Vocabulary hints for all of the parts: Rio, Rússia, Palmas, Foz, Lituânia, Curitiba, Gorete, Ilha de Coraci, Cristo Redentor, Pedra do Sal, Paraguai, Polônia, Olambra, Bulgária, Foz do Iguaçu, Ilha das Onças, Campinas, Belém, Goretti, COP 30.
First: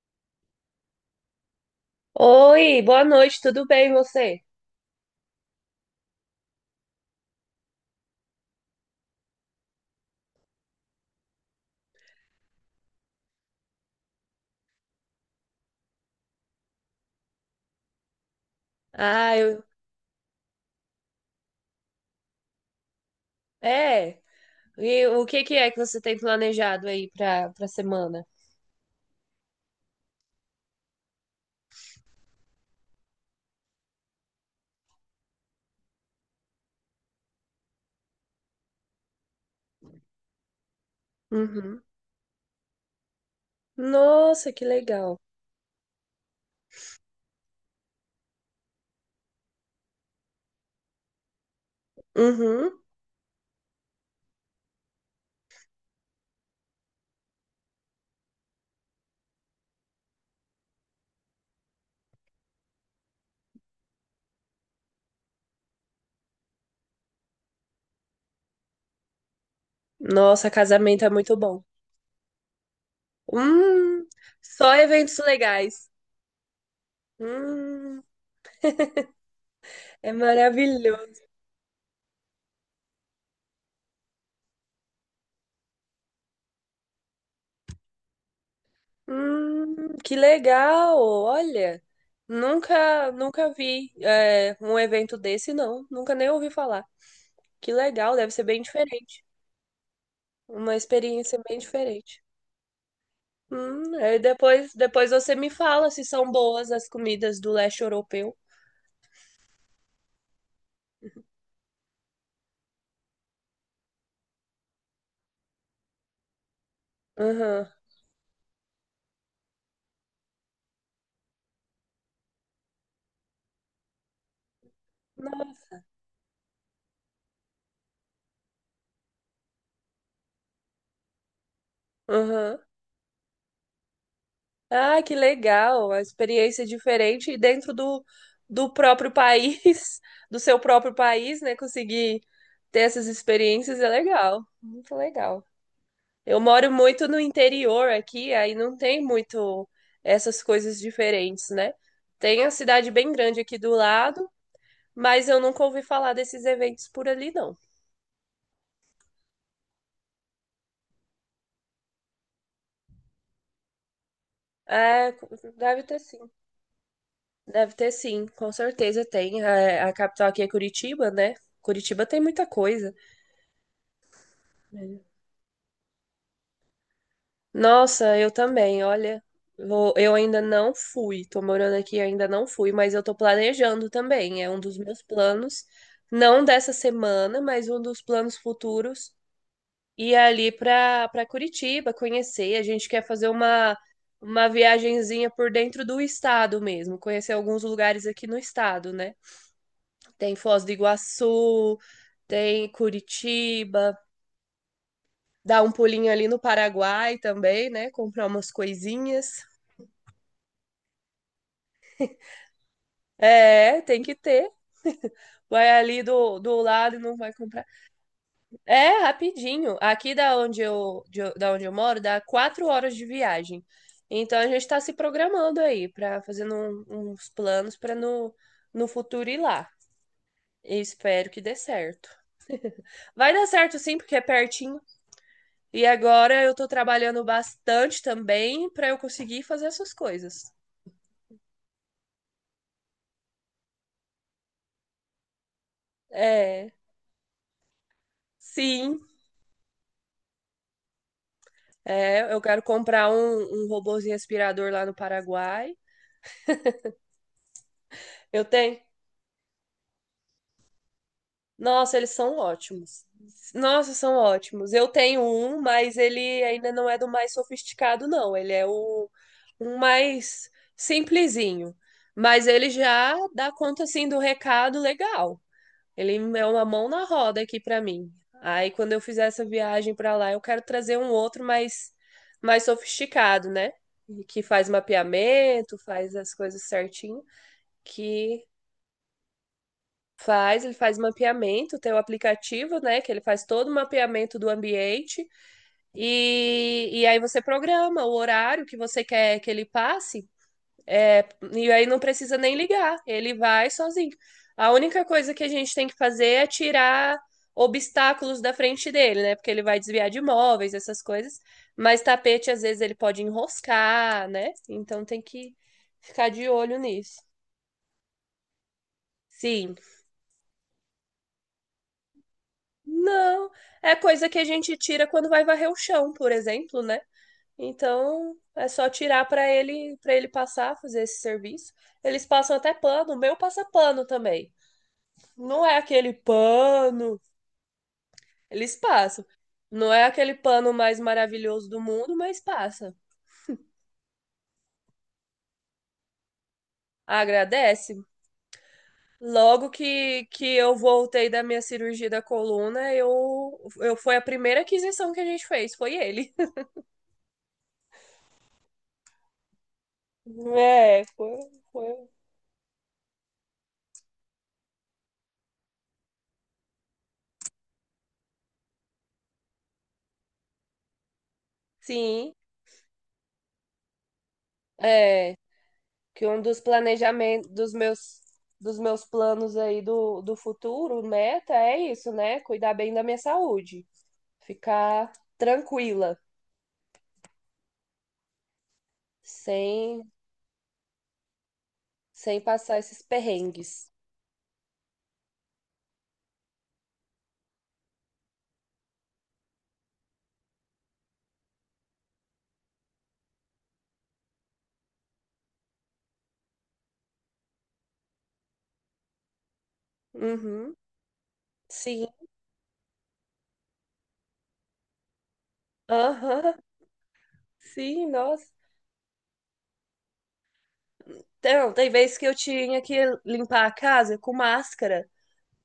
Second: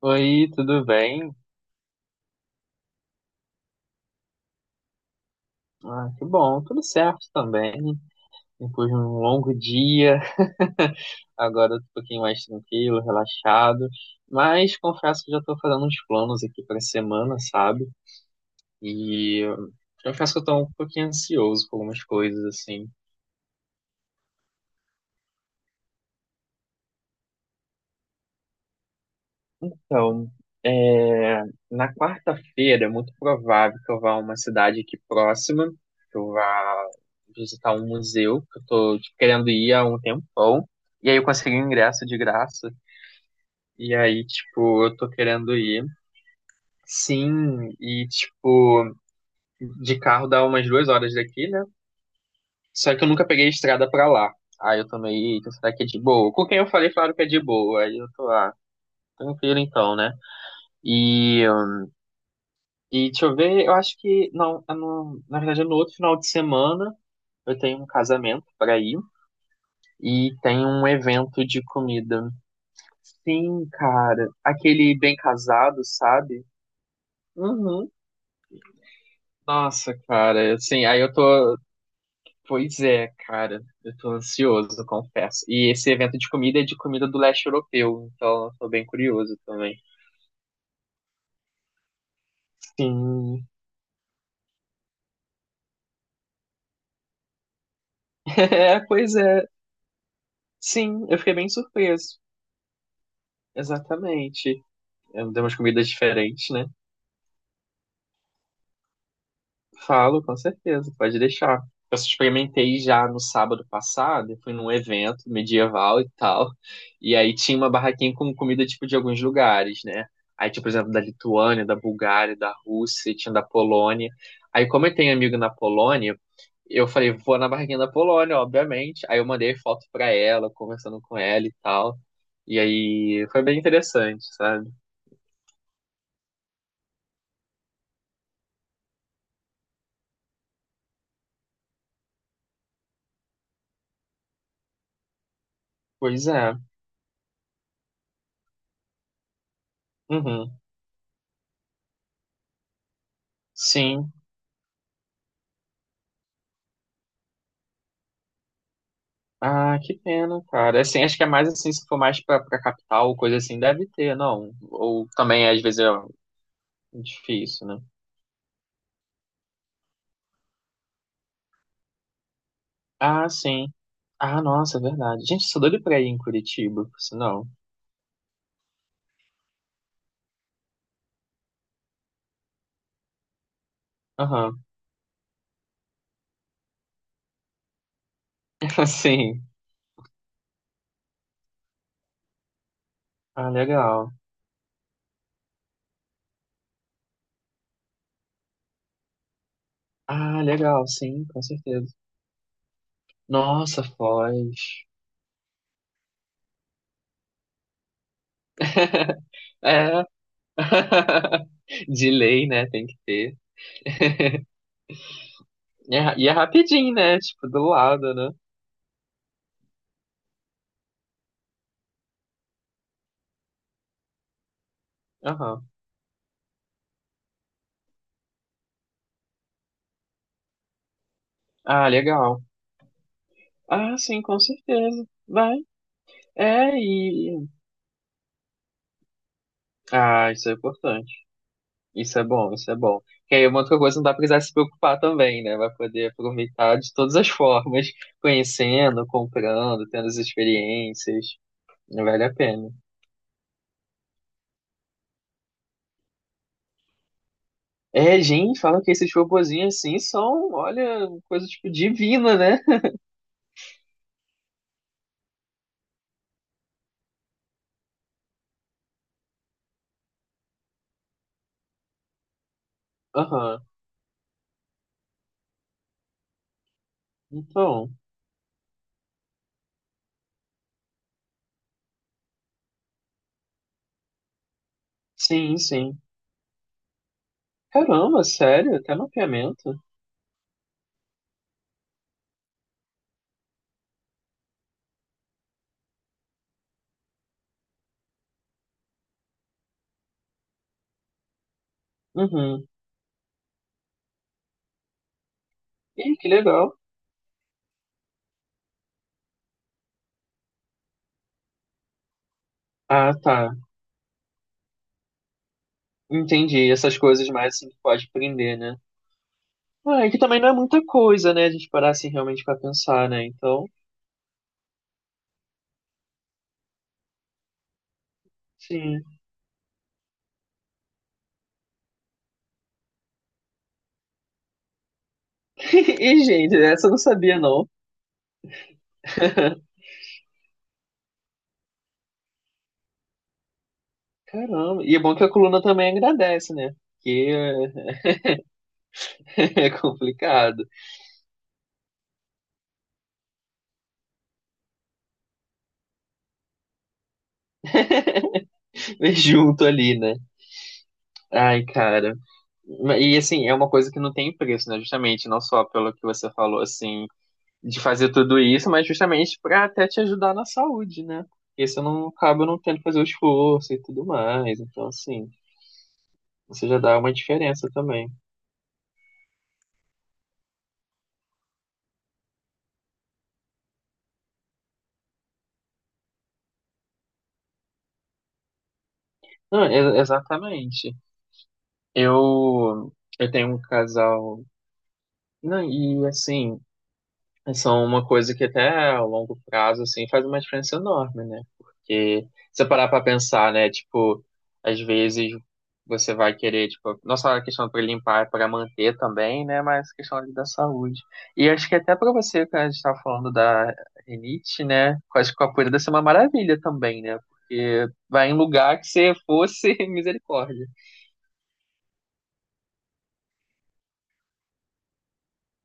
Oi, tudo bem? Oi, boa noite, tudo bem você? Ah, que bom, tudo certo também. Depois de um longo dia, agora eu tô um pouquinho mais tranquilo, relaxado. Mas confesso que já tô fazendo uns planos aqui pra semana, sabe? Ah, E eu. confesso que eu tô um pouquinho ansioso com algumas coisas, assim. É. E o que é que você tem planejado aí pra semana? Então, é, na quarta-feira é muito provável que eu vá a uma cidade aqui próxima, que eu vá visitar um museu, que eu tô, tipo, querendo ir há um tempão. E aí eu consegui um Uhum. ingresso de graça, e aí, Nossa, que tipo, eu tô legal. querendo ir. Sim, e, tipo, de carro dá umas duas horas daqui, né? Uhum. Só que eu nunca peguei estrada pra lá. Aí eu tomei, "Eita, será que é de boa?" Com quem eu falei, falaram que é de boa. Aí eu tô lá, tranquilo então, né? E E deixa eu ver, eu acho que não, na verdade é no outro final de semana eu tenho um casamento para ir e Nossa, tem um casamento é muito evento bom. de comida. Sim, Hum, cara, só aquele bem eventos casado, legais. sabe? Uhum. Hum, Nossa, é cara, assim, aí eu maravilhoso. tô, pois é, cara, eu tô ansioso, eu confesso. E esse evento de comida é de comida do leste europeu, então eu tô bem curioso também. Que legal. Olha, nunca, Sim. nunca vi um evento desse, não. Nunca nem ouvi falar. Que legal, deve ser bem É, pois diferente. é. Uma Sim, eu fiquei experiência bem bem surpreso. diferente. Aí Exatamente. depois Eu você dei me umas comidas fala se são diferentes, né? boas as comidas do leste europeu. Falo, com certeza, pode deixar. Eu experimentei já no sábado passado, eu fui num evento medieval e tal, e aí tinha Aham. uma barraquinha com comida tipo de alguns lugares, né? Aí tinha, por exemplo, da Lituânia, da Bulgária, da Rússia, e tinha da Polônia. Aí, como eu tenho amigo na Não, Polônia, eu falei, vou na barraquinha da Polônia, obviamente. Aí eu mandei foto pra ela, conversando com ela e tal. aham. E aí foi bem interessante, sabe? Ah, que legal! Uma experiência diferente e dentro do próprio país, do seu próprio país, né? Conseguir ter essas experiências é legal. Muito legal. Pois Eu é. moro muito no interior aqui, aí não tem muito essas Uhum. coisas diferentes, né? Tem a cidade bem grande aqui do Sim. lado, mas eu nunca ouvi falar desses eventos por ali, não. Ah, que pena, cara. É, assim, acho que é mais assim, se for mais pra, pra capital, coisa assim, deve ter, não. Ou É, também, às vezes, deve é ter sim. difícil, Deve né? ter sim, com certeza tem. Capital aqui é Curitiba, né? Curitiba tem muita coisa. Ah, sim. Ah, nossa, é É. verdade. Gente, sou doido pra ir em Curitiba, por sinal. Nossa, eu também, olha. Eu ainda não fui, tô morando aqui, e ainda não fui, mas eu tô planejando também. É um Aham. dos meus planos, não dessa semana, mas um dos planos futuros, Sim. ir ali pra Curitiba, conhecer. A gente quer fazer Ah, legal. uma viagenzinha por dentro do estado mesmo, conhecer alguns lugares aqui no estado, né? Tem Ah, Foz do legal, sim, com Iguaçu, certeza. tem Nossa, Curitiba, Foz. dá um pulinho ali no Paraguai também, né? Comprar umas coisinhas. É. De lei, né? Tem que ter. É, tem que ter. Vai E é, ali e é do rapidinho, lado e não né? vai Tipo, do comprar. lado, né? É, rapidinho. Aqui da onde eu, da onde eu moro, dá 4 horas de viagem. Então a gente tá se programando Aham. aí pra fazendo uns planos pra no, no futuro ir lá. E espero que dê Ah, certo. legal. Vai dar certo sim, Ah, porque é sim, com pertinho. certeza. Vai. E agora eu tô É, trabalhando e. bastante também para eu conseguir fazer essas Ah, isso coisas. é importante. Isso é bom, isso é bom. Que aí é uma outra coisa não dá pra precisar se preocupar também, né? Vai poder É, aproveitar de todas as formas, sim, conhecendo, comprando, tendo as experiências. Vale é, a eu quero pena. comprar um robozinho aspirador lá no Paraguai. É, Eu gente, tenho. falam que esses robozinhos assim são, olha, coisa tipo Nossa, eles são divina, né? ótimos. Nossa, são ótimos. Eu tenho um, mas ele ainda não é do mais sofisticado, não. Ele é o um mais simplesinho. Mas ele já dá Aham. conta assim do recado legal. Ele é uma mão na roda aqui para Então, mim. Aí quando eu fizer essa viagem para lá, eu quero trazer um outro mais sofisticado, né? Que faz sim, mapeamento, sim. faz as coisas certinho, Caramba, que sério? Até mapeamento? Ele faz mapeamento, tem o aplicativo, né, que ele faz todo o mapeamento do ambiente e aí você programa o horário que você quer que ele passe, e aí não precisa nem Uhum. ligar, ele vai sozinho. A única coisa que a gente tem que Ih, fazer que é legal. tirar obstáculos da frente dele, né? Porque ele vai desviar de móveis, essas coisas. Mas tapete, às vezes, ele Ah, pode tá. enroscar, né? Então tem que ficar de Entendi. olho Essas nisso. coisas mais assim que pode prender, né? Sim. Ah, é, que também não é muita coisa, né? A gente parar assim realmente pra pensar, né? Não. Então, É coisa que a gente tira quando vai varrer o chão, por exemplo, né? Então é só sim. tirar para ele passar, fazer esse serviço. Eles passam até pano, o meu passa pano também. Não é aquele E, gente, essa eu não pano, sabia, não. eles passam. Não é aquele pano mais maravilhoso do mundo, mas passa. Caramba. E é bom que a coluna também agradece, né? Porque Agradece. é Logo é que complicado. eu voltei da minha cirurgia da coluna, eu foi a primeira aquisição que a gente fez, foi ele. Mas junto ali, né? É, foi, Ai, foi. cara. E assim, é uma coisa que não tem preço, né? Justamente, não só pelo que você falou, assim, de fazer tudo isso, mas justamente pra até te ajudar na saúde, né? Porque você não Sim, acaba não tendo que fazer o esforço e tudo mais. Então, assim, é que um dos você já dá uma planejamentos diferença também. Dos meus planos aí do futuro, meta é isso, né? Cuidar bem da minha saúde, ficar tranquila, Não, sem exatamente. sem passar Eu, esses eu tenho um perrengues. casal. Não, e assim, são uma coisa que até a longo prazo, assim, faz uma diferença enorme, né? Porque se você parar pra pensar, né? Tipo, às vezes você vai querer, tipo, não só a questão pra limpar, é pra manter também, né? Mas a questão ali da Uhum, saúde. E acho que até sim, pra você, que a gente tava falando da rinite, né? Acho que a poeira deve ser uma aham, maravilha também, né? Porque sim, vai em nossa. lugar que você fosse misericórdia. Então, tem vezes que eu tinha que limpar a casa com máscara,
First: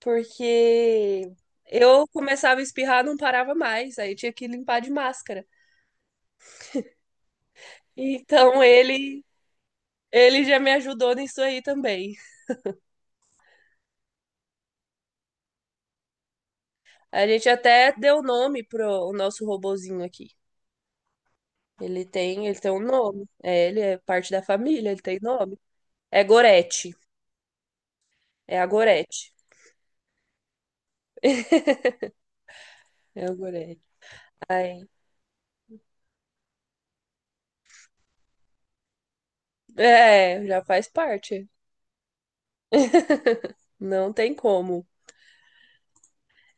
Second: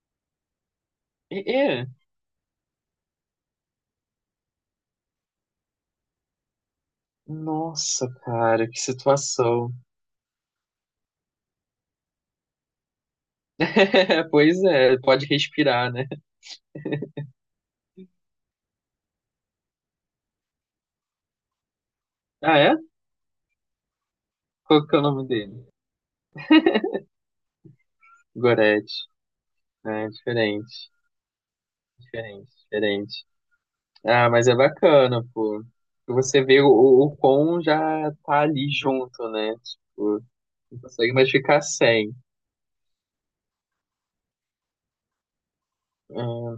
porque É. eu começava a espirrar, não parava mais, aí eu tinha que limpar de máscara. Nossa, Então, cara, que ele, situação. ele já me ajudou nisso aí também. Pois é, pode respirar, né? A gente até deu nome pro o nosso robozinho aqui. Ah, Ele tem é? um nome. É, ele é parte da Qual família, que é ele o tem nome nome. dele? É Gorete. É a Goretti. Gorete. Ah, é, diferente, diferente, É diferente. o Gorete. Ah, mas é Aí. bacana, pô. Você vê o, o quão já tá ali junto, né? Tipo, É, já não faz consegue mais parte. ficar sem. Não tem como. Ah,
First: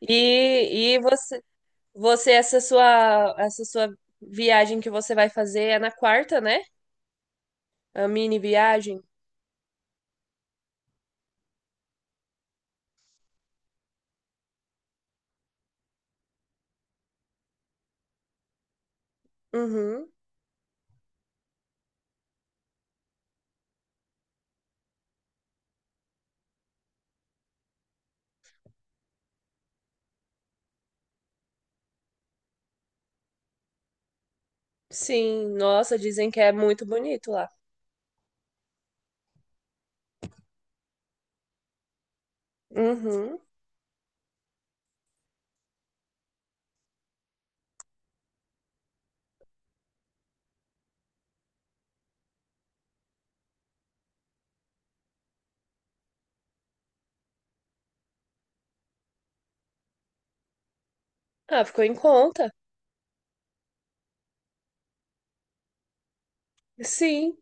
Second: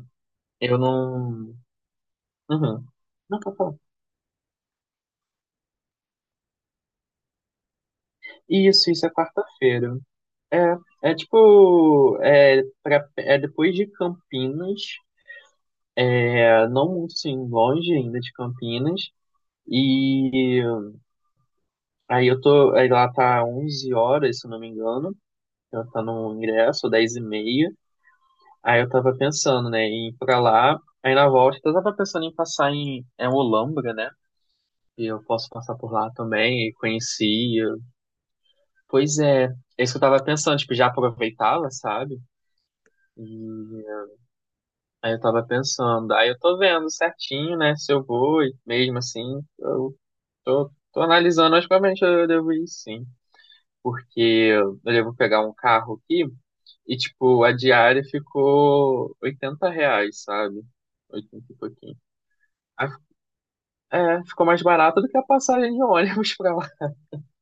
eu Você, não. Essa Uhum. sua, Não, pode falar. Viagem que você vai fazer é na quarta, né? A mini Isso, viagem? isso é quarta-feira. É, é tipo, é, pra, é depois de Campinas. É, não muito sim, longe ainda de Campinas. Uhum. E aí eu tô, aí lá tá 11 horas, se eu não me engano, eu tá no ingresso, 10 e meia. Aí eu tava pensando, né, em ir pra lá. Aí na volta eu tava pensando em passar em é, Olambra, né? E eu posso Sim, passar por nossa, lá dizem que é também, e muito bonito lá. conheci. Pois é, é isso que eu tava pensando, tipo, já aproveitava, sabe? Uhum. E aí eu tava pensando, aí eu tô vendo certinho, né, se eu vou e mesmo assim. Eu tô, tô analisando, mas provavelmente eu devo ir sim, porque eu devo pegar um carro aqui e, tipo, a diária ficou 80 reais, sabe? Oitenta e Ah, ficou em pouquinho. conta. Aí, é, ficou mais barato do que a passagem de ônibus pra lá. Sim,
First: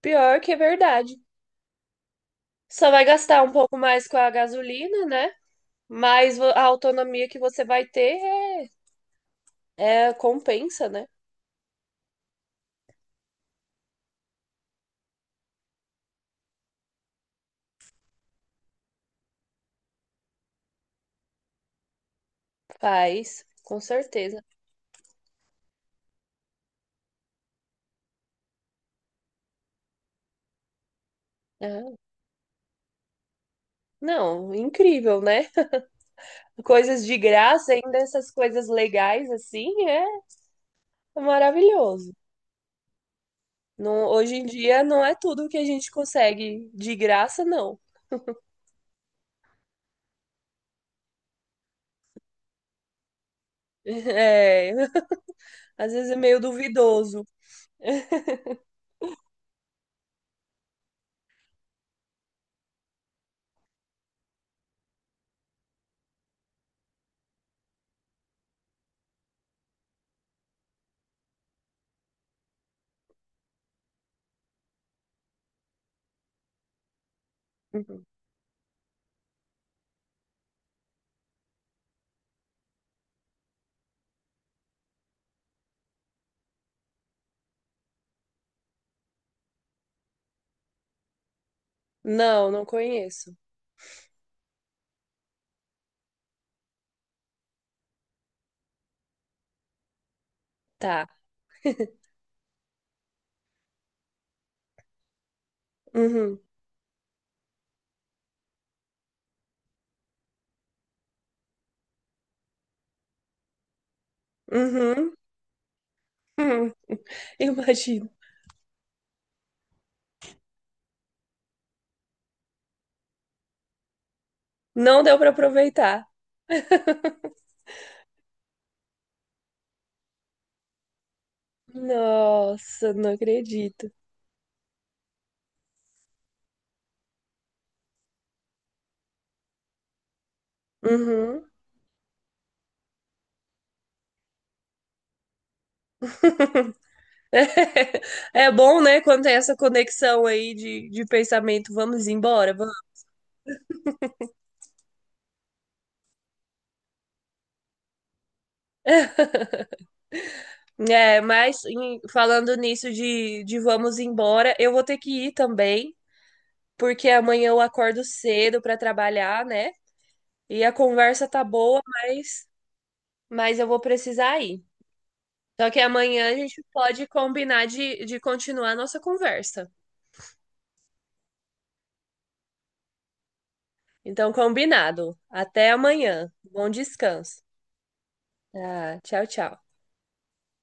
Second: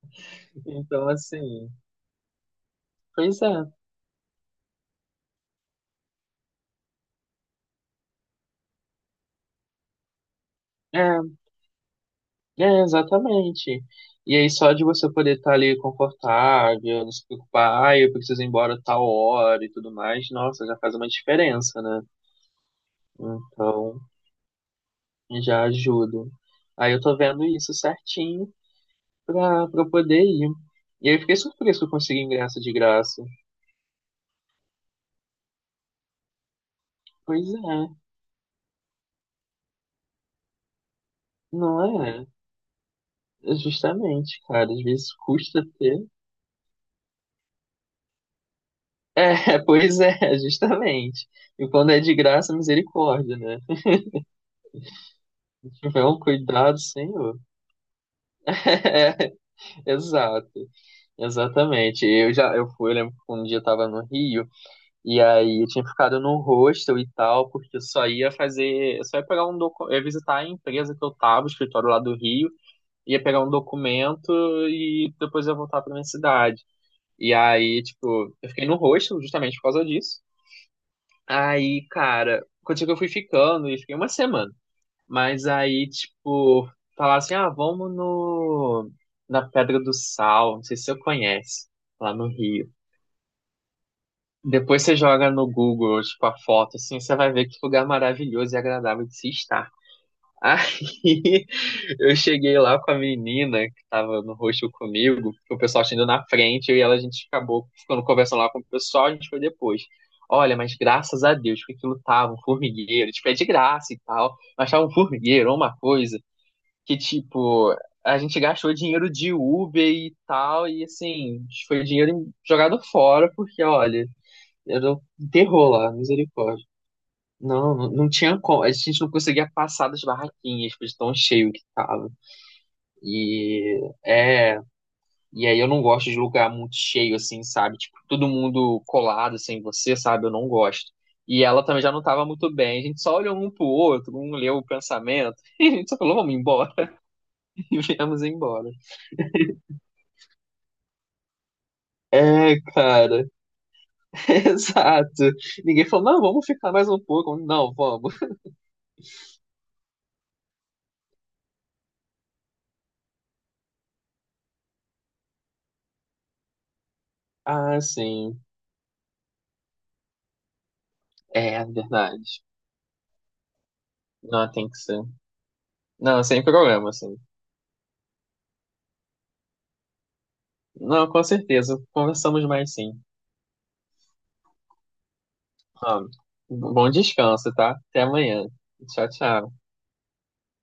pior que é Então, verdade. assim, Só vai pois gastar um pouco mais com a gasolina, né? Mas a autonomia que você vai ter compensa, né? é, é, exatamente. E aí, só de você poder estar ali confortável, não se preocupar, ah, eu preciso ir embora tal hora e tudo mais, nossa, já faz uma diferença, né? Faz, com Então. certeza. Já ajudo. Aí eu tô vendo isso certinho pra, pra eu poder ir. E aí eu fiquei surpreso que eu consegui ingresso de graça. Não, incrível, né? Coisas de Pois graça, é, ainda essas coisas legais assim, é não maravilhoso. é? É Não, hoje justamente, em cara. Às dia não é vezes tudo que a custa gente ter. consegue de graça, não. É, pois é, é justamente. E quando é de graça, misericórdia, né? É, Se às tiver vezes é um meio cuidado, duvidoso. Senhor. É, exato, exatamente. Eu lembro que um dia eu tava no Rio. E aí eu tinha ficado no hostel e tal, porque eu só ia pegar um documento, ia visitar a empresa que eu tava, o escritório lá do Rio, ia pegar um documento e depois ia voltar pra minha cidade. E aí, Uhum. tipo, eu fiquei no hostel justamente por causa disso. Aí, cara, contigo eu fui ficando e fiquei uma semana. Mas aí, tipo, falar assim, ah, vamos no na Pedra do Sal, não sei se você conhece, lá no Não, não Rio. conheço. Depois você joga no Google, tipo, a foto, assim, você vai ver que lugar maravilhoso e agradável de se estar. Tá. Aí eu cheguei lá com a menina que tava no rosto comigo, o pessoal tinha ido na Uhum. frente, eu e ela, a gente acabou ficando conversando lá com o pessoal, a gente foi depois. Olha, mas graças a Deus que aquilo tava um formigueiro, tipo, é de graça e tal, mas tava um Uhum. Uhum. formigueiro, uma coisa que, tipo, Imagino. a gente gastou dinheiro de Uber e tal, e assim, foi dinheiro jogado fora, porque, olha, era um Não deu pra terror lá, aproveitar. misericórdia. Não, não, não tinha como. A gente não conseguia passar das barraquinhas, de tão cheio que tava. Nossa, não acredito. E é, e aí eu não gosto de lugar muito cheio assim, sabe? Tipo, todo mundo colado sem você, sabe? Eu não gosto. Uhum. E ela também já não tava muito bem. A gente só olhou um pro outro, um leu o pensamento, e a gente só falou, vamos embora, É e viemos é embora. bom, né, quando tem essa conexão aí de pensamento, vamos embora, É, vamos. cara, exato. Ninguém falou, não, vamos ficar mais um pouco. Não, vamos. É, mas falando nisso de vamos embora, eu vou ter que ir também, porque amanhã eu Ah, acordo sim, cedo para trabalhar, né? E a conversa tá é boa, verdade. Mas eu vou precisar Não, ir. tem que ser. Só que Não, amanhã a sem gente problema, pode assim. combinar de continuar a nossa conversa. Não, com certeza. Conversamos mais sim. Então, combinado. Até Ah, amanhã. Bom bom descanso. descanso, tá? Até amanhã. Ah, Tchau, tchau, tchau. tchau.